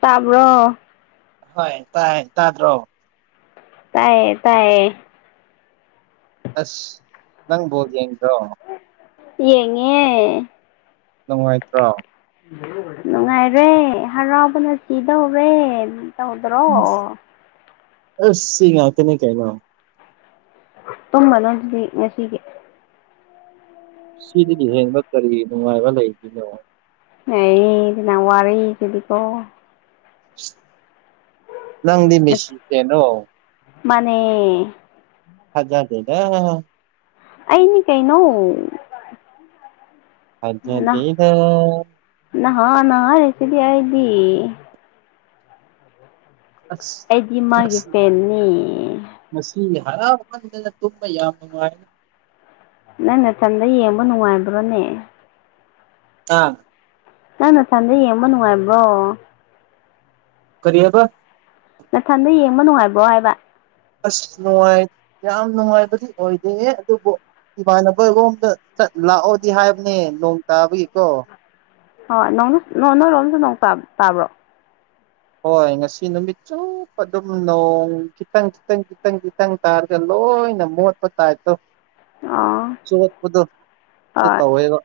ꯇꯥꯕ꯭ꯔꯣ ꯍꯣꯏ ꯇꯥꯏ ꯇꯥꯗ꯭ꯔꯣ ꯇꯥꯏꯌꯦ ꯇꯥꯏꯌꯦ ꯑꯁ ꯅꯪ ꯕꯣꯜ ꯌꯦꯡ ꯌꯦꯡꯉꯦ ꯅꯨꯡꯉꯥꯏꯇ꯭ꯔꯣ ꯅꯨꯡꯉꯥꯏꯔꯦ ꯍꯔꯥꯎꯕꯅ ꯁꯤꯗꯧꯔꯦ ꯇꯧꯗ꯭ꯔꯣ ꯑꯁ ꯁꯤ ꯉꯥꯛꯇꯅꯤ ꯀꯩꯅꯣ ꯇꯨꯝꯃꯅꯨ ꯑꯗꯨꯗꯤ ꯉꯁꯤꯒꯤ ꯁꯤꯗꯒꯤ ꯍꯦꯟꯕ ꯀꯔꯤ ꯅꯨꯡꯉꯥꯏꯕ ꯂꯩꯗꯨꯏꯅꯣ ꯑꯦ ꯀꯅ ꯋꯥꯔ ꯀꯗꯤꯀꯣ ꯅꯪꯗꯤ ꯃꯦꯁꯤ ꯐꯦꯟꯔꯣ ꯃꯥꯅꯦ ꯊꯥꯖꯗꯦꯗ ꯑꯩꯅꯤ ꯀꯩꯅꯣ ꯅꯍ ꯊꯥꯖꯗꯦꯗ ꯅꯍꯥꯟꯅ ꯍꯥꯏꯔꯤꯁꯤꯗꯤ ꯑꯩꯗꯤ ꯑꯁ ꯑꯩꯗꯤ ꯃꯥꯒꯤ ꯐꯦꯟꯅꯤ ꯁꯤꯗꯤ ꯍꯔꯥꯎ ꯃꯟꯗꯅ ꯇꯨꯝꯕ ꯌꯥꯝ ꯅꯨꯡꯉꯥꯏ ꯅꯪ ꯅꯊꯟꯗ ꯌꯦꯡꯕ ꯅꯨꯡꯉꯥꯏꯕ꯭ꯔꯣꯅꯦ ꯑꯥ ꯅꯪ ꯅꯊꯟꯗ ꯌꯦꯡꯕ ꯅꯨꯉꯥꯏꯕ꯭ꯔꯣ ꯀꯔꯤ ꯍꯥꯥꯏꯕ ꯅꯊꯟꯗ ꯌꯦꯡꯕ ꯅꯨꯉꯥꯏꯕ꯭ꯔꯣ ꯍꯥꯏꯕ ꯑꯁ ꯅꯨꯉꯥꯏ ꯌꯥꯝ ꯅꯨꯉꯥꯏꯕꯗꯤ ꯑꯣꯏꯗꯦ ꯑꯗꯨꯕꯨ ꯏꯃꯥꯟꯅꯕ ꯔꯣꯝꯗ ꯆꯠ ꯂꯥꯛꯑꯣꯗꯤ ꯍꯥꯏꯕꯅꯦ ꯅꯣꯡ ꯇꯥꯕꯒꯤꯀꯣ ꯍꯣꯏ ꯅꯣꯡ ꯅꯣꯏꯔꯣꯝꯁꯨ ꯅꯣꯡ ꯇꯥ ꯇꯥꯕ꯭ꯔꯣ ꯍꯣꯏ ꯉꯁꯤ ꯅꯨꯃꯤꯠ ꯆꯨꯞꯄ ꯑꯗꯨꯝ ꯅꯣꯡ ꯈꯤꯇꯪ ꯈꯤꯇꯪ ꯈꯤꯇꯪ ꯈꯤꯇꯪ ꯇꯥꯔꯒ ꯂꯣꯏ ꯑꯣꯏꯅ ꯃꯣꯠꯄ ꯇꯥꯏꯞꯇꯣ ꯑꯥ [unintelligible] ꯗꯨ ꯇꯧꯋꯦꯕ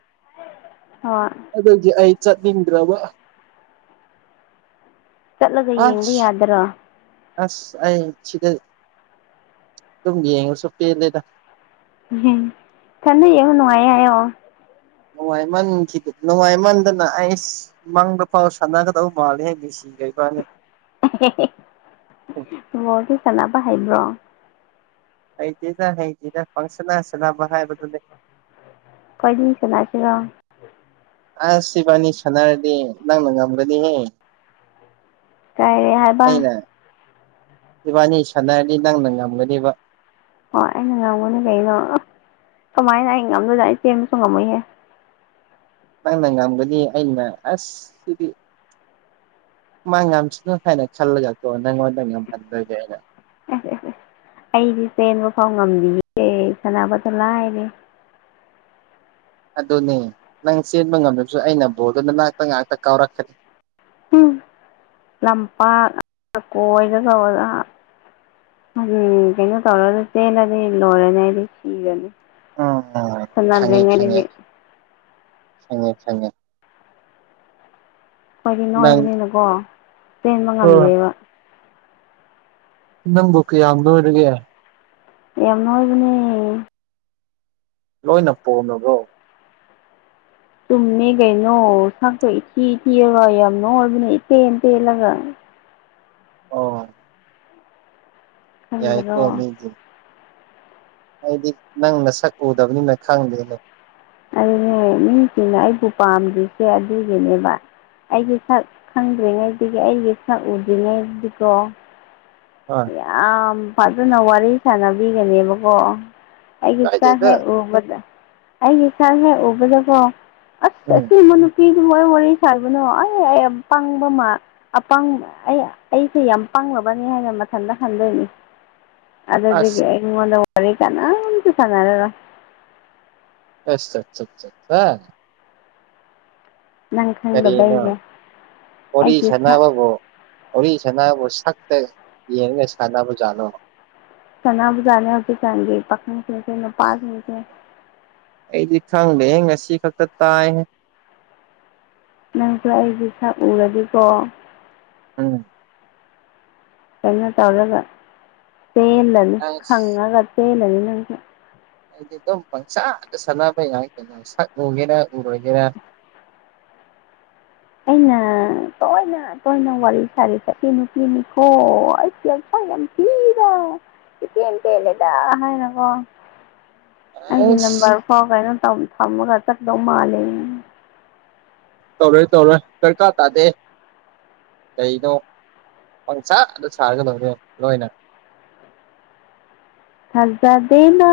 ꯍꯣꯏ ꯑꯗꯨꯒꯤ ꯑꯩ ꯆꯠꯅꯤꯡꯗ꯭ꯔꯕ ꯆꯠꯂꯒ ꯌꯦꯡꯕ ꯑꯁ ꯌꯥꯗ꯭ꯔꯣ ꯑꯁ ꯑꯩ ꯁꯤꯗ ꯗꯨꯝ ꯌꯦꯡꯂꯁꯨ ꯄꯦꯜꯂꯦꯗ ꯎꯝꯍꯝ ꯀꯥꯟꯅꯩ ꯌꯦꯕ ꯅꯨꯡꯉꯥꯏ ꯍꯥꯏꯌꯣ ꯅꯨꯡꯉꯥꯏꯃꯟꯈꯤꯗ ꯅꯨꯡꯉꯥꯏꯃꯟꯗꯅ ꯑꯩꯁ ꯃꯪꯗ ꯐꯥꯎ ꯁꯥꯟꯅꯒꯗꯧ ꯃꯥꯜꯂꯦ ꯃꯦꯁꯤꯒ ꯏꯕꯥꯅꯤ ꯕꯣꯜꯗꯤ ꯁꯥꯟꯅꯕ ꯍꯩꯕ꯭ꯔꯣ ꯍꯩꯇꯦꯗ ꯍꯩꯇꯦꯗ ꯄꯪꯁꯟꯗ ꯁꯥꯟꯅꯕ ꯍꯥꯏꯕꯗꯨꯅꯤ ꯈꯣꯏꯅꯤ ꯁꯥꯟꯅꯁꯤꯔꯣ ꯑꯁ ꯏꯕꯥꯅꯤ ꯁꯥꯟꯅꯔꯗꯤ ꯅꯪꯅ ꯉꯝꯒꯅꯤꯍꯦ ꯀꯥꯏꯔꯤ ꯍꯥꯏꯕ ꯑꯩꯅ ꯏꯕꯥꯅꯤ ꯁꯥꯟꯅꯔꯗꯤ ꯅꯪꯅ ꯉꯝꯒꯅꯤꯕ ꯍꯣꯏ ꯑꯩꯅ ꯉꯝꯒꯅꯤ ꯀꯩꯅꯣ ꯀꯃꯥꯏꯅ ꯑꯩ ꯉꯝꯗꯣꯏꯅꯣ ꯑꯩ ꯆꯦꯟꯕꯁꯨ ꯉꯝꯃꯣꯏꯍꯦ ꯅꯪꯅ ꯉꯝꯒꯅꯤ ꯑꯩꯅ ꯑꯁ ꯁꯤꯗꯤ ꯃꯥ ꯉꯝꯁꯅꯨ ꯍꯥꯏꯅ ꯈꯜꯂꯒꯀꯣ ꯅꯪꯉꯣꯟꯗ ꯉꯝꯍꯟꯗꯣꯏꯅꯦ ꯑꯩꯅ [unintelligible] ꯑꯩꯗꯤ ꯆꯦꯟꯕ ꯐꯥꯎ ꯉꯝꯗꯤꯌꯦ ꯁꯅꯕꯒ ꯂꯥꯏꯔꯤ ꯑꯗꯨꯅꯦ ꯅꯪ ꯆꯦꯟꯕ ꯉꯝꯗ꯭ꯔꯁꯨ ꯑꯩꯅ ꯕꯣꯜꯗꯨ ꯅꯅꯥꯛꯇ ꯉꯥꯛꯇ ꯀꯥꯎꯔꯛꯀꯅꯤ ꯎꯝ ꯂꯝꯄꯥꯛ ꯀꯣꯏꯗ ꯇꯧꯔꯒ ꯎꯝ ꯀꯩꯅꯣ ꯇꯧꯔꯒ ꯆꯦꯜꯂꯗꯤ ꯂꯣꯏꯔꯅꯤ ꯑꯩꯗꯤ ꯁꯤꯒ꯭ꯔꯅꯤ ꯁꯥꯅꯗ꯭ꯔꯤꯉꯩꯗꯒꯤ ꯁꯪꯉꯦ ꯁꯪꯉꯦ ꯑꯩꯗꯤ ꯅꯣꯏꯕꯅꯤꯅꯀꯣ ꯆꯦꯟꯕ ꯑꯣ ꯉꯝꯗꯦꯕ ꯅꯪꯕꯨ ꯀꯌꯥꯝ ꯅꯣꯏꯔꯒꯦ ꯌꯥꯝ ꯅꯣꯢꯕꯅꯦ ꯂꯣꯏꯅ ꯄꯣꯝꯂꯕ꯭ꯔꯣ ꯇꯨꯝꯃꯦ ꯀꯩꯅꯣ ꯁꯛꯇꯣ ꯏꯊꯤꯊꯤꯔꯒ ꯌꯥꯝ ꯅ ꯑꯣꯏꯕꯅꯦ ꯏꯇꯦꯟ ꯇꯦꯜꯂꯒ ꯑꯣ ꯈꯪꯗ꯭ꯔꯣ ꯌꯥꯏꯀꯣꯃꯤꯗꯤ ꯑꯩꯗꯤ ꯅꯪꯅ ꯁꯛ ꯎꯗꯕꯅꯤꯅ ꯈꯪꯗꯦꯗꯣ ꯑꯩ ꯅꯦ ꯃꯤꯁꯤꯡꯅ ꯑꯩꯕꯨ ꯄꯥꯝꯗ꯭ꯔꯤꯁꯦ ꯑꯗꯨꯒꯤꯅꯦꯕ ꯑꯩꯒꯤ ꯁꯛ ꯈꯪꯗ꯭ꯔꯤꯉꯩꯗꯒꯤ ꯑꯩꯒꯤ ꯁꯛ ꯎꯗ꯭ꯔꯤꯉꯩꯗꯤꯀꯣ ꯍꯣꯏ ꯌꯥꯝ ꯐꯖꯅ ꯋꯥꯔꯤ ꯁꯥꯟꯅꯕꯤꯒꯅꯦꯕꯀꯣ ꯑꯩꯒꯤ ꯁꯛ ꯍꯦ ꯀꯥꯏꯗꯦꯗ ꯎꯕꯗ ꯑꯩꯒꯤ ꯁꯛ ꯍꯦꯛ ꯎꯕꯗꯀꯣ ꯑꯁ ꯎꯝ ꯑꯁꯤꯕꯨ ꯅꯨꯄꯤ ꯃꯣꯏ ꯋꯥꯔꯤ ꯁꯥꯕꯅꯣ ꯑꯩ ꯌꯥꯝ ꯄꯥꯡꯕ ꯃꯥꯜ ꯑꯄꯪꯕ ꯑꯩ ꯑꯩꯁꯦ ꯌꯥꯝ ꯄꯥꯡ ꯕꯅꯤ ꯍꯥꯏꯅ ꯃꯊꯟꯇ ꯈꯟꯗꯣꯏꯅꯤ ꯑꯗꯨꯗꯨꯒꯤ ꯑꯁ ꯑꯩ ꯃꯤꯉꯣꯟꯗ ꯋꯥꯔꯤ ꯀꯥꯅꯥꯝꯇ ꯁꯥꯅꯔꯔꯣꯢ ꯑꯁ ꯆ ꯆ ꯆꯠꯄ ꯅꯪ ꯀꯔꯤꯅꯣ ꯈꯪꯗꯕꯩꯅꯦ ꯋꯥꯔꯤ ꯑꯩꯒꯤ ꯁꯛ ꯁꯥꯅꯕꯕꯨ ꯑꯣꯔꯤꯁ ꯁꯥꯅꯕꯕꯨ ꯁꯛꯇ ꯌꯦꯡꯉꯒ ꯁꯥꯅꯕ ꯖꯥꯠꯂꯣ ꯁꯥꯅꯕꯖꯥꯠꯅꯦ ꯍꯧꯖꯤꯛꯀꯥꯟꯒꯤ ꯄꯥꯈꯪꯁꯤꯡꯁꯦ ꯅꯨꯄꯥꯁꯤꯡꯁꯦ ꯑꯩꯗꯤ ꯈꯪꯗꯦ ꯉꯁꯤ ꯈꯛꯇ ꯇꯥꯏ ꯍꯦ ꯅꯪꯁꯨ ꯑꯩꯒꯤ ꯁꯛ ꯎꯔꯗꯤꯀꯣ ꯎꯝ ꯀꯩꯅꯣ ꯇꯧꯔꯒ ꯆꯦꯜꯂꯅꯤ ꯑꯁ ꯈꯪꯉꯒ ꯆꯦꯜꯂꯅꯤ ꯅꯪꯁꯨ ꯑꯩꯗꯤ ꯑꯗꯨꯝ ꯄꯪꯁꯥꯗ ꯁꯥꯟꯅꯕ ꯌꯥꯏ ꯀꯩꯅꯣ ꯁꯛ ꯎꯒꯦꯔꯥ ꯎꯔꯣꯏꯒꯦꯔꯥ [inaudible] ꯑꯩꯅ ꯇꯣꯏꯅ ꯇꯣꯏꯅ ꯋꯥꯔꯤ ꯁꯥꯔꯤꯁꯦꯑꯁꯤ ꯅꯨꯄꯤꯅꯤꯀꯣ ꯑꯁ ꯌꯥꯝ ꯁꯛ ꯌꯥꯝ ꯊꯤꯕ ꯏꯇꯦꯟ ꯇꯦꯜꯂꯤꯗ ꯍꯥꯏꯅꯀꯣ ꯑꯩꯒꯤ ꯑꯁ ꯅꯝꯕꯔ ꯐꯥꯎ ꯀꯩꯅꯣ ꯇꯧ ꯊꯝꯃꯒ ꯆꯠꯀꯗꯧ ꯃꯥꯜꯂꯦ ꯇꯧꯔꯣꯏ ꯇꯧꯔꯣꯏ ꯗꯔꯀꯥꯔ ꯇꯥꯗꯦ ꯀꯩꯅꯣ ꯄꯪꯁꯥꯗ ꯁꯥꯔꯒ ꯂꯣꯢꯔꯦ ꯂꯣꯏꯅ ꯊꯖꯗꯦꯅ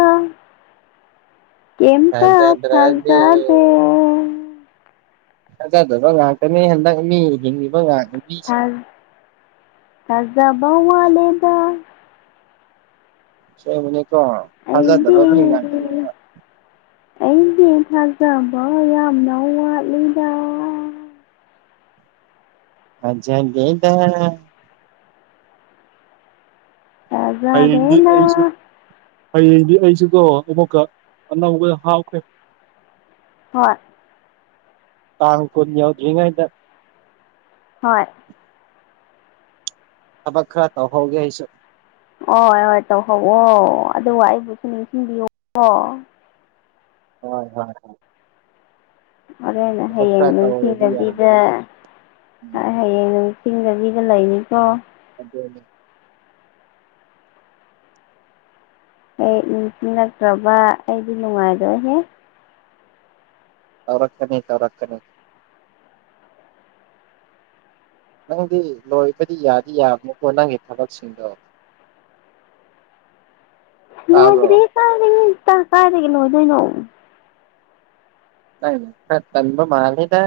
ꯀꯩꯝꯇ ꯊꯥꯖꯗ꯭ꯔꯗꯤ ꯊꯥꯖꯗꯦ ꯊꯥꯖꯗꯕ ꯉꯥꯛꯇꯅꯦ ꯍꯟꯗꯛ ꯃꯤ ꯍꯤꯡꯉꯤꯕ ꯉꯥꯛ ꯊꯥ ꯃꯤꯁꯤꯡꯁꯦ ꯊꯥꯖꯕ ꯋꯥꯠꯂꯦꯗꯥ ꯁꯦꯡꯕꯅꯦꯀꯣ ꯑꯩꯗꯤ ꯊꯥꯖꯥꯗꯕꯒ ꯃꯤ ꯉꯥꯛꯇꯅꯦꯕ ꯑꯩꯗꯤ ꯊꯥꯖꯕ ꯌꯥꯝꯅ ꯋꯥꯠꯂꯤꯗ ꯊꯥꯖꯗꯦꯗ ꯍꯌꯦꯡꯗꯤ ꯊꯥꯖꯗꯦꯅ ꯑꯩꯁꯨ ꯍꯌꯦꯡꯗꯤ ꯑꯩꯁꯤꯀꯣ ꯑꯃꯨꯛꯀ ꯑꯅꯧꯕ ꯍꯥꯞꯈ꯭ꯔꯦ ꯍꯣꯏ ꯇꯥꯡ ꯀꯨꯟ ꯌꯧꯗ꯭ꯔꯤꯉꯥꯏꯗ ꯍꯣꯏ ꯊꯕꯛ ꯈ꯭ꯔ ꯇꯧꯍꯧꯒꯦ ꯑꯩꯁꯨ ꯍꯣꯏ ꯍꯣꯏ ꯇꯧꯍꯧꯑꯣ ꯑꯗꯨꯒ ꯑꯩꯕꯨꯁꯨ ꯅꯤꯡꯁꯤꯡꯕꯤꯌꯣꯀꯣ ꯍꯣꯏ ꯍꯣꯏ ꯍ ꯍꯣꯔꯦꯟ ꯍꯌꯦꯡ ꯇꯧꯔꯗꯤ ꯅꯨꯡꯁꯤꯅꯕꯤꯗ ꯌꯥꯗ꯭ꯔꯦ ꯎꯝ ꯍꯌꯦꯡ ꯅꯨꯡ ꯆꯤꯡꯗꯕꯤꯗ ꯂꯩꯅꯤꯀꯣ ꯑꯗꯨꯅꯦ [unintelligible] ꯅꯠꯇ꯭ꯔꯒ ꯑꯩꯗꯤ ꯅꯨꯡꯉꯥꯏꯕ ꯍꯦ ꯇꯧꯔꯛꯀꯅꯤ ꯇꯧꯔꯛꯀꯅꯤ ꯅꯪꯗꯤ ꯂꯣꯏꯕꯗꯤ ꯌꯥꯗꯤ ꯌꯥꯕꯅꯤꯀꯣ ꯅꯪꯒꯤ ꯊꯕꯛꯁꯤꯡꯗꯣ [inaudible] ꯇꯥꯕ꯭ꯔꯣ ꯂꯣꯏꯗ꯭ꯔꯤꯗꯥ ꯀꯥꯏꯗꯒꯤ ꯀꯥ ꯀꯥꯏꯗꯒꯤ ꯂꯣꯏꯗꯣꯏꯅꯣ ꯅꯪꯒꯤꯗꯣ ꯈꯔ ꯇꯟꯕ ꯃꯥꯜꯂꯤꯗ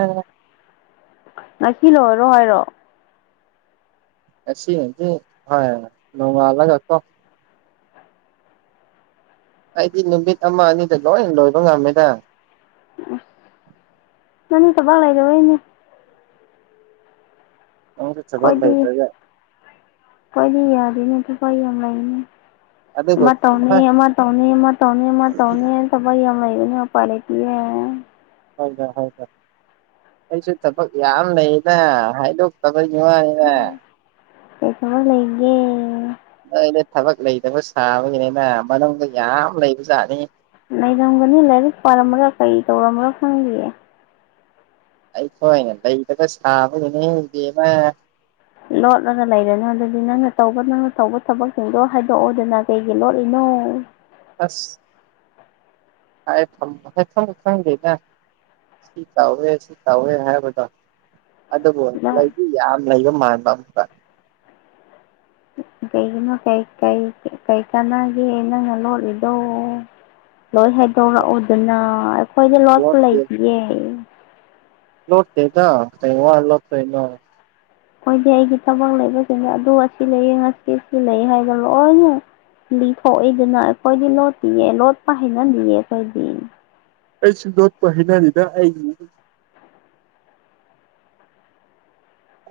ꯉꯁꯤ ꯂꯣꯏꯔꯣ ꯍꯥꯏꯔꯣ ꯉꯁꯤꯃꯗꯤ ꯍꯥꯏ ꯂꯣꯡꯉꯥꯂꯒꯀꯣ ꯑꯩꯗꯤ ꯅꯨꯃꯤꯠ ꯑꯃ ꯑꯅꯤꯗ ꯂꯣꯏꯅ ꯂꯣꯏꯕ ꯉꯝꯃꯦꯗ ꯎꯝ ꯅꯪ ꯊꯕꯛ ꯂꯩꯇꯕꯒꯤꯅꯤ ꯅꯪꯁꯨ ꯊꯕꯛ ꯈꯣꯏꯗꯤ ꯂꯩꯇ꯭ꯔꯒ ꯈꯣꯏꯗꯤ ꯌꯥꯗꯦꯅꯦ ꯊꯕꯛ ꯌꯥꯝ ꯂꯩꯅꯦ ꯑꯗꯨꯕꯨ ꯑꯃ ꯇꯧꯅꯤ ꯍꯣꯏ ꯑꯃ ꯇꯣꯅꯤ ꯃ ꯇꯣꯅꯤ ꯑꯃ ꯇꯣꯅꯤ ꯊꯕꯛ ꯌꯥꯝ ꯂꯩ ꯑꯗꯨꯅ ꯎꯄꯥꯏ ꯂꯩꯇꯤꯌꯦ ꯍꯣꯏꯗ ꯍꯣꯏꯣꯗ ꯑꯩꯁꯨ ꯊꯕꯛ ꯌꯥꯝ ꯂꯩꯗ ꯍꯥꯏꯗꯣꯛꯇꯕ ꯋꯥꯅꯤꯅꯦ ꯎꯝ ꯅꯣꯏꯗ ꯊꯕꯛ ꯂꯩꯇꯕ ꯁꯥꯕꯒꯤꯅꯤꯅ ꯃꯅꯨꯡꯗ ꯌꯥꯝ ꯂꯩꯕꯖꯥꯠꯅꯤ ꯂꯩꯔꯝꯒꯅꯤ ꯂꯥꯏꯔꯤꯛ ꯄꯥꯔꯝꯕ꯭ꯔꯥ ꯀꯔꯤ ꯇꯧꯔꯝꯕ꯭ꯔꯥ ꯈꯪꯗꯤꯌꯦ ꯑꯩꯈꯣꯏꯅ ꯂꯩꯇꯕ ꯁꯥꯕꯗꯨꯗ ꯅꯤꯡꯗꯦꯕ ꯂꯣꯠꯂꯒ ꯂꯩꯔꯅꯨ ꯑꯗꯨꯗꯤ ꯅꯪꯅ ꯇꯧꯕ ꯅꯪꯅ ꯇꯧꯕ ꯊꯕꯛꯁꯤꯡꯗꯣ ꯍꯥꯏꯗꯣꯛꯑꯣꯗꯅ ꯀꯩꯒꯤ ꯂꯣꯠꯂꯤꯅꯣ ꯎꯝ ꯑꯁ [unintelligible] ꯈꯪꯗꯦꯗ ꯁꯤ ꯇꯧꯋꯦ ꯁꯤ ꯇꯧꯋꯦ ꯍꯥꯏꯕꯗꯣ ꯑꯗꯨꯕꯨ ꯂꯩꯗꯤ ꯌꯥꯝ ꯂꯩꯕ ꯃꯥꯟꯕ ꯑꯝꯇ ꯗꯨꯅ ꯀꯩ ꯀꯩ ꯀꯩ ꯀꯥꯟꯅꯒꯦ ꯅꯪꯅ ꯂꯣꯠꯂꯤꯗꯣ ꯂꯣꯏ ꯍꯥꯏꯩꯗꯣꯔꯛꯑꯣꯗꯅ ꯑꯩꯈꯣꯏꯗ ꯂꯣꯠꯄ ꯂꯣꯠꯇꯦ ꯂꯩꯇꯤꯌꯦ ꯂꯣꯠꯇꯦꯗ ꯀꯩ ꯋꯥ ꯂꯣꯠꯇꯣꯏꯅꯣ ꯑꯣꯈꯣꯏꯗꯤ ꯑꯩꯒꯤ ꯊꯕꯛ ꯂꯩꯕꯁꯤꯡꯁꯦ ꯑꯗꯨ ꯑꯁꯤ ꯂꯩꯌꯦ ꯉꯁꯤ ꯑꯁꯤ ꯂꯩ ꯍꯥꯏꯗꯅ ꯂꯣꯏꯅ ꯂꯤꯊꯣꯛꯏꯗꯅ ꯑꯩꯈꯣꯏꯗꯤ ꯂꯣꯠꯇꯤꯌꯦ ꯂꯣꯠꯄ ꯍꯩꯅꯗꯤꯌꯦ ꯑꯩꯈꯣꯏꯗꯤ ꯑꯩꯁꯨ ꯂꯣꯠꯄ ꯍꯩꯅꯗꯦꯗ ꯑꯩꯒꯤ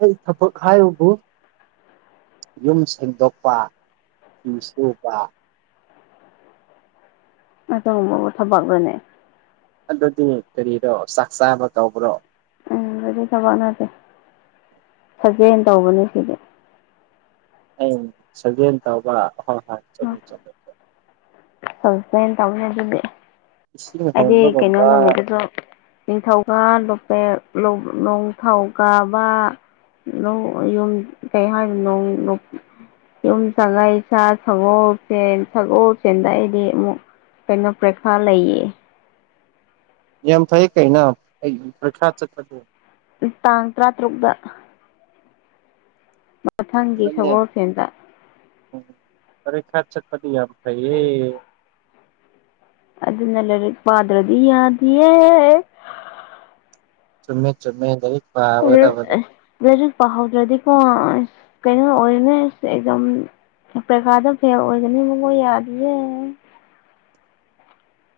ꯑꯩ ꯊꯕꯛ ꯍꯥꯏꯌꯨꯕꯨ ꯌꯨꯝ ꯁꯦꯡꯗꯣꯛꯄ ꯐꯤ ꯁꯨꯕ ꯑꯗꯨꯒꯨꯝꯕꯕꯨ ꯊꯕꯛꯂꯅꯦ ꯑꯗꯨꯗꯤ ꯀꯔꯤꯔꯣ ꯆꯥꯛ ꯆꯥꯕ ꯇꯧꯕ꯭ꯔꯣ ꯎꯝ ꯑꯗꯨꯗꯤ ꯊꯕꯛ ꯅꯠꯇꯦ ꯁꯖꯦꯟ ꯇꯧꯕꯅꯦ ꯁꯤꯗꯤ ꯑꯩ ꯁꯖꯦꯜ ꯇꯧꯕ ꯍꯣꯏ ꯍꯣꯏ [unintelligible] [unintelligible] ꯇꯧꯅꯦ ꯑꯗꯨꯗꯤ ꯏꯁꯤꯡ ꯑꯩꯗꯤ ꯀꯩꯅꯣ ꯍꯣꯟꯕꯒꯨꯝꯕ ꯅꯨꯃꯤꯠꯇꯁꯨ ꯅꯤꯡꯊꯧꯀ ꯂꯣꯄꯦ ꯂꯧ ꯅꯣꯡ ꯊꯧꯀꯥꯕꯥ ꯂꯧ ꯌꯨꯝ ꯀꯩ ꯍꯥꯏꯗꯨꯅꯣ ꯅꯣꯡ ꯌꯨꯝꯁꯥꯒꯩꯁꯥ ꯁꯒꯣꯜꯁꯦꯟ ꯁꯒꯣꯜꯁꯦꯟꯗ ꯑꯩꯗꯤ ꯑꯃꯨꯛ ꯀꯩꯅꯣ ꯄ꯭ꯔꯦꯈꯥ ꯂꯩꯥꯌꯦ ꯌꯥꯝ ꯐꯩꯌꯦ ꯀꯩꯅꯣ ꯑꯩ ꯄ꯭ꯔꯦꯈꯥ ꯆꯠꯄꯗꯤ ꯇꯥꯡ ꯇ꯭ꯔꯥꯇ꯭ꯔꯨꯛꯇ ꯃꯊꯪꯒꯤ ꯑꯗꯨꯅꯦ ꯁꯒꯣꯜꯁꯦꯟꯗ ꯎꯝ ꯄꯔꯤꯈꯥ ꯆꯠꯄꯗꯤ ꯌꯥꯝ ꯐꯩꯌꯦ ꯑꯗꯨꯅ ꯂꯥꯏꯔꯤꯛ ꯄꯥꯗ꯭ꯔꯗꯤ ꯌꯥꯗꯤꯌꯦ ꯆꯨꯝꯃꯦ ꯆꯨꯝꯃꯦ ꯂꯩ [inaudible] ꯄꯥꯍꯧꯗ꯭ꯔꯗꯤꯀꯣ ꯑꯁ ꯀꯩꯅꯣ ꯑꯣꯏꯅꯦ ꯑꯦꯝꯖꯥꯝ ꯄ꯭ꯔꯦꯈꯥꯗ ꯐꯦꯜ ꯑꯣꯏꯒꯅꯤ ꯃꯉꯣ ꯌꯥꯗꯤꯌꯦ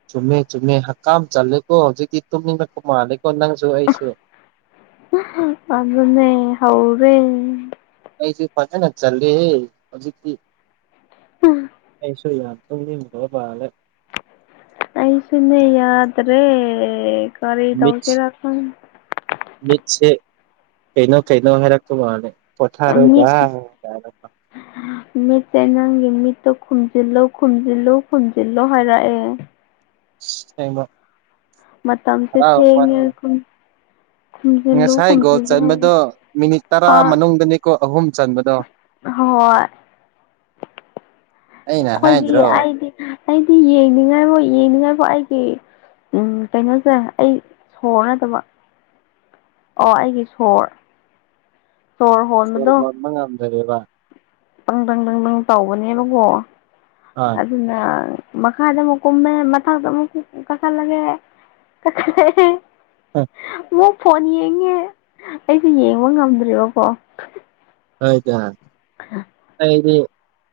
ꯆꯨꯝꯃꯦ ꯆꯨꯝꯃꯦ ꯍꯛꯀꯥꯝ ꯆꯜꯂꯦꯀꯣ ꯍꯧꯖꯤꯛꯇꯤ ꯇꯨꯝꯅꯤꯡꯉꯛꯄ ꯃꯥꯜꯂꯦꯀꯣ ꯅꯪꯁꯨ ꯑꯩꯁꯨ ꯑꯗꯨꯅꯦ ꯍꯧꯔꯦ ꯑꯩꯁꯨ ꯐꯖꯟꯅ ꯆꯜꯂꯦ ꯍꯦ ꯍꯧꯖꯤꯛꯇꯤ ꯑꯩꯁꯨ ꯌꯥ ꯇꯨꯝꯅꯤꯡꯈ꯭ꯔꯕ ꯃꯥꯜꯂꯦ ꯑꯩꯁꯨꯅꯦ ꯌꯥꯗ꯭ꯔꯦ ꯀꯔꯤ ꯃꯤꯠ ꯇꯧꯁꯤꯔ ꯈꯪ ꯃꯤꯠꯁꯦ ꯀꯩꯅꯣ ꯀꯩꯅꯣ ꯍꯥꯏꯔꯛꯄ ꯃꯥꯜꯂꯦ ꯄꯣꯊꯥꯔꯣ ꯚꯥꯏ ꯀꯥꯏꯅ [unintelligible] ꯅꯪꯒꯤ ꯃꯤꯠꯇꯣ ꯈꯨꯝꯖꯤꯜꯂꯣ ꯈꯨꯝꯖꯤꯜꯂꯨ ꯈꯨꯝꯖꯤꯜꯂꯣ ꯍꯥꯏꯔꯛꯑꯦ ꯁꯦꯡꯕ ꯃꯇꯝꯁꯦ ꯊꯦꯡꯉꯦ ꯈꯨꯟ ꯉꯁꯥꯏ ꯒꯣꯜ ꯆꯟꯕꯗꯣ ꯃꯤꯅꯤꯠ ꯇꯔꯥ ꯍꯣꯏ ꯃꯅꯨꯡꯗꯅꯤꯀꯣ ꯑꯍꯨꯝ ꯆꯟꯕꯗꯣ ꯍꯣꯏ ꯑꯩꯅ ꯑꯩꯈꯣꯏꯗꯤ ꯍꯥꯏꯗ꯭ꯔꯣ ꯑꯩꯗꯤ ꯑꯩꯗꯤ ꯌꯦꯡꯅꯤꯡꯉꯥꯏꯕꯨ ꯌꯦꯡꯅꯤꯡꯉꯥꯏꯕꯨ ꯑꯩꯒꯤ ꯎꯝ ꯀꯩꯅꯣꯁꯦ ꯑꯩ ꯁꯣꯔ ꯅꯗꯕ ꯑꯣ ꯑꯩꯒꯤ ꯁꯣꯔ ꯁꯣꯔ ꯍꯣꯟꯕꯗꯣ ꯀꯩꯗꯧꯏꯕ ꯄꯪ ꯗꯪ ꯗꯪ ꯗꯪ ꯇꯧꯕꯅꯦꯕꯀꯣ ꯑꯥ ꯑꯗꯨꯅ ꯃꯈꯥꯗ ꯑꯃꯨꯛ ꯀꯨꯝꯃꯦ ꯃꯊꯛꯇ ꯑꯃꯨꯛ ꯀꯈꯠꯂꯒꯦ ꯑꯣ ꯃꯨꯛ ꯐꯣꯟ ꯌꯦꯡꯉꯦ ꯑꯩꯁꯨ ꯌꯦꯡꯕ ꯉꯝꯗ꯭ꯔꯦꯕꯀꯣ ꯀꯥꯏꯗ [inaudible] ꯑꯩꯗꯤ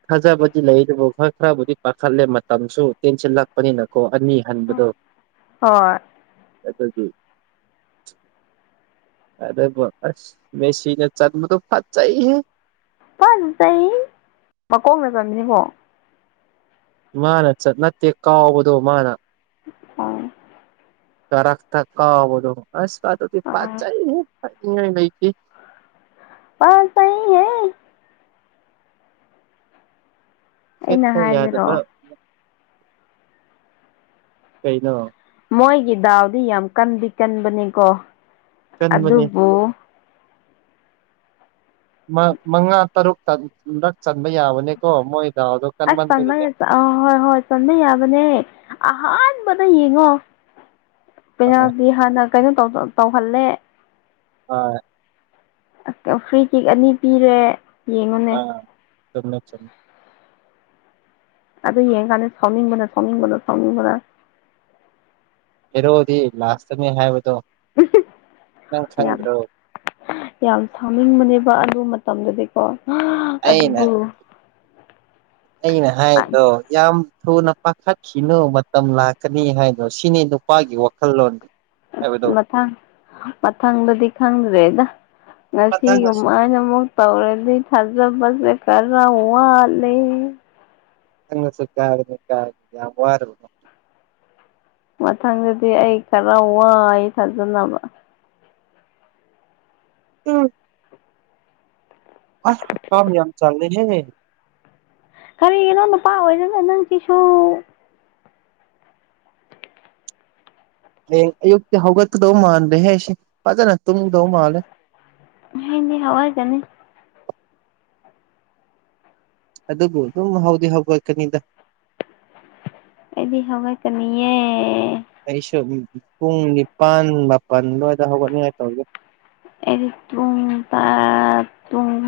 ꯊꯥꯖꯕꯗꯤ ꯂꯩ ꯑꯗꯨꯕꯨ ꯈꯔ ꯈꯔꯕꯨꯗꯤ ꯄꯥꯈꯠꯂꯦ ꯃꯇꯝꯁꯨ ꯇꯦꯟꯁꯤꯜꯂꯛꯄꯅꯤꯅꯀꯣ ꯑꯅꯤ ꯍꯟꯕꯗꯣ ꯍꯣꯏ ꯑꯗꯨꯒꯤ ꯑꯗꯕꯨ ꯑꯁ ꯃꯦꯁꯤꯅꯦ ꯆꯟꯕꯗꯨ ꯐꯖꯩꯍꯦ ꯐꯖꯩ ꯃꯀꯣꯡꯅ ꯆꯟꯕꯅꯤꯀꯣ ꯃꯥꯅ ꯆꯠ ꯅꯠꯇꯦ ꯀꯥꯎꯕꯗꯣ ꯃꯥꯅ ꯑ ꯀꯔꯛꯇ ꯀꯥꯎꯕꯗꯣ ꯑꯁ ꯑꯗꯨꯗꯤ ꯑꯥ ꯐꯖꯩꯍꯦ ꯊꯠꯅꯤꯡꯉꯥꯏ ꯂꯩꯇꯦ ꯑꯁ ꯆꯩꯍꯦ ꯑꯩꯅ ꯆꯠꯐꯥꯎ ꯍꯥꯏꯕꯗꯣ ꯌꯥꯗꯕ ꯀꯩꯩꯅꯣ ꯃꯣꯏꯒꯤ ꯗꯥꯎꯗꯤ ꯌꯥꯝ ꯀꯟꯗꯤ ꯀꯟꯕꯅꯤꯀꯣ ꯀꯟꯕꯅꯤ ꯑꯗꯨꯕꯨ ꯃꯉꯥ ꯇꯔꯨꯛꯂꯛ ꯆꯟꯕ ꯌꯥꯕꯅꯦꯀꯣ ꯃꯣꯏ ꯗꯥꯎꯗꯣ ꯑꯁ ꯀꯟꯃꯟꯕꯒꯤꯅꯦ ꯆꯟ ꯑ ꯍꯣꯏ ꯍꯣꯏ ꯆꯟꯕ ꯌꯥꯕꯅꯦ ꯑꯍꯥꯟꯕꯗ ꯌꯦꯡꯉꯣ ꯍꯣꯏ ꯄꯦꯅꯥꯜꯗꯤ ꯍꯥꯟꯅ ꯀꯩꯅꯣ ꯇꯧꯍꯜꯂꯦ ꯍꯣꯏ ꯐ꯭ꯔꯤ ꯀꯦꯛ ꯑꯅꯤ ꯄꯤꯔꯦ ꯌꯦꯡꯉꯨꯅꯦ ꯑꯥ ꯆꯨꯝꯃꯦ ꯆꯨꯝꯃꯦ ꯑꯗꯨ ꯌꯦꯡ ꯀꯥꯟꯗ ꯁꯥꯎꯅꯤꯡꯕꯅ ꯁꯥꯎꯅꯤꯡꯕꯅꯣ ꯁꯥꯎꯅꯤꯡꯕꯅ ꯍꯦꯔꯣꯗꯤ ꯂꯥꯁꯇꯅꯦ ꯍꯥꯏꯕꯗꯣ ꯅꯪ ꯌꯥꯝ ꯈꯪꯗ꯭ꯔꯣ ꯌꯥꯝ ꯁꯥꯎꯅꯤꯡꯕꯅꯦꯕ ꯑꯗꯨ ꯃꯇꯝꯗꯗꯤꯀꯣ ꯑ ꯑꯩꯅ ꯑꯗꯨꯕꯨ ꯑꯩꯅ ꯍꯥꯏꯗꯣ ꯌꯥꯝ ꯊꯨꯅ ꯄꯥꯈꯠꯈꯤꯅꯨ ꯃꯇꯝ ꯂꯥꯛꯀꯅꯤ ꯍꯥꯏꯗꯣ ꯁꯤꯅꯤ ꯅꯨꯄꯥꯒꯤ ꯋꯥꯈꯜꯂꯣꯟ ꯑꯁ ꯍꯥꯏꯕꯗꯣ ꯃꯊꯪ ꯃꯊꯪꯗꯗꯤ ꯈꯪꯗ꯭ꯔꯦꯗ ꯃꯊꯪꯗꯁꯨ ꯉꯁꯤꯒꯨꯃꯥꯏꯅ ꯑꯃꯨꯛ ꯇꯧꯔꯗꯤ ꯊꯥꯖꯕꯁꯦ ꯀꯔ ꯋꯥꯠꯂꯦ [unintelligible] ꯃꯊꯪꯗꯗꯤ ꯑꯩ ꯈꯔ ꯋꯥꯏ ꯊꯥꯖꯅꯂꯕ ꯎꯝ ꯑꯁ ꯍꯀꯝ ꯌꯥꯝ ꯆꯜꯂꯦ ꯍꯦ ꯀꯔꯤꯒꯤꯅꯣ ꯅꯨꯄꯥ ꯑꯣꯏꯔꯒ ꯅꯪꯁꯤꯁꯨ ꯍꯌꯦꯡ ꯑꯌꯨꯛꯇꯤ ꯍꯧꯒꯠꯀꯗꯧ ꯃꯥꯟꯗꯦꯍꯦ ꯑꯩꯁꯦ ꯐꯖꯅ ꯇꯨꯝꯒꯗꯧ ꯃꯥꯜꯂꯦ ꯍꯦꯟꯗꯤ ꯍꯧꯒꯠꯀꯅꯤ ꯑꯗꯨꯕꯨ ꯑꯗꯨꯝ ꯍꯧꯗꯤ ꯍꯧꯒꯠꯛꯀꯅꯤꯗ ꯑꯩꯗꯤ ꯍꯧꯒꯠꯀꯅꯤꯌꯦ ꯑꯩꯁꯨ ꯄꯨꯡ ꯅꯤꯄꯥꯜ ꯃꯥꯄꯜ ꯗꯨꯋꯥꯏꯗ ꯍꯧꯒꯠꯅꯤꯡꯉꯥꯏ ꯇꯧꯒꯦ ꯑꯩꯗꯤ ꯄꯨꯡ ꯇꯥ ꯄꯨꯡ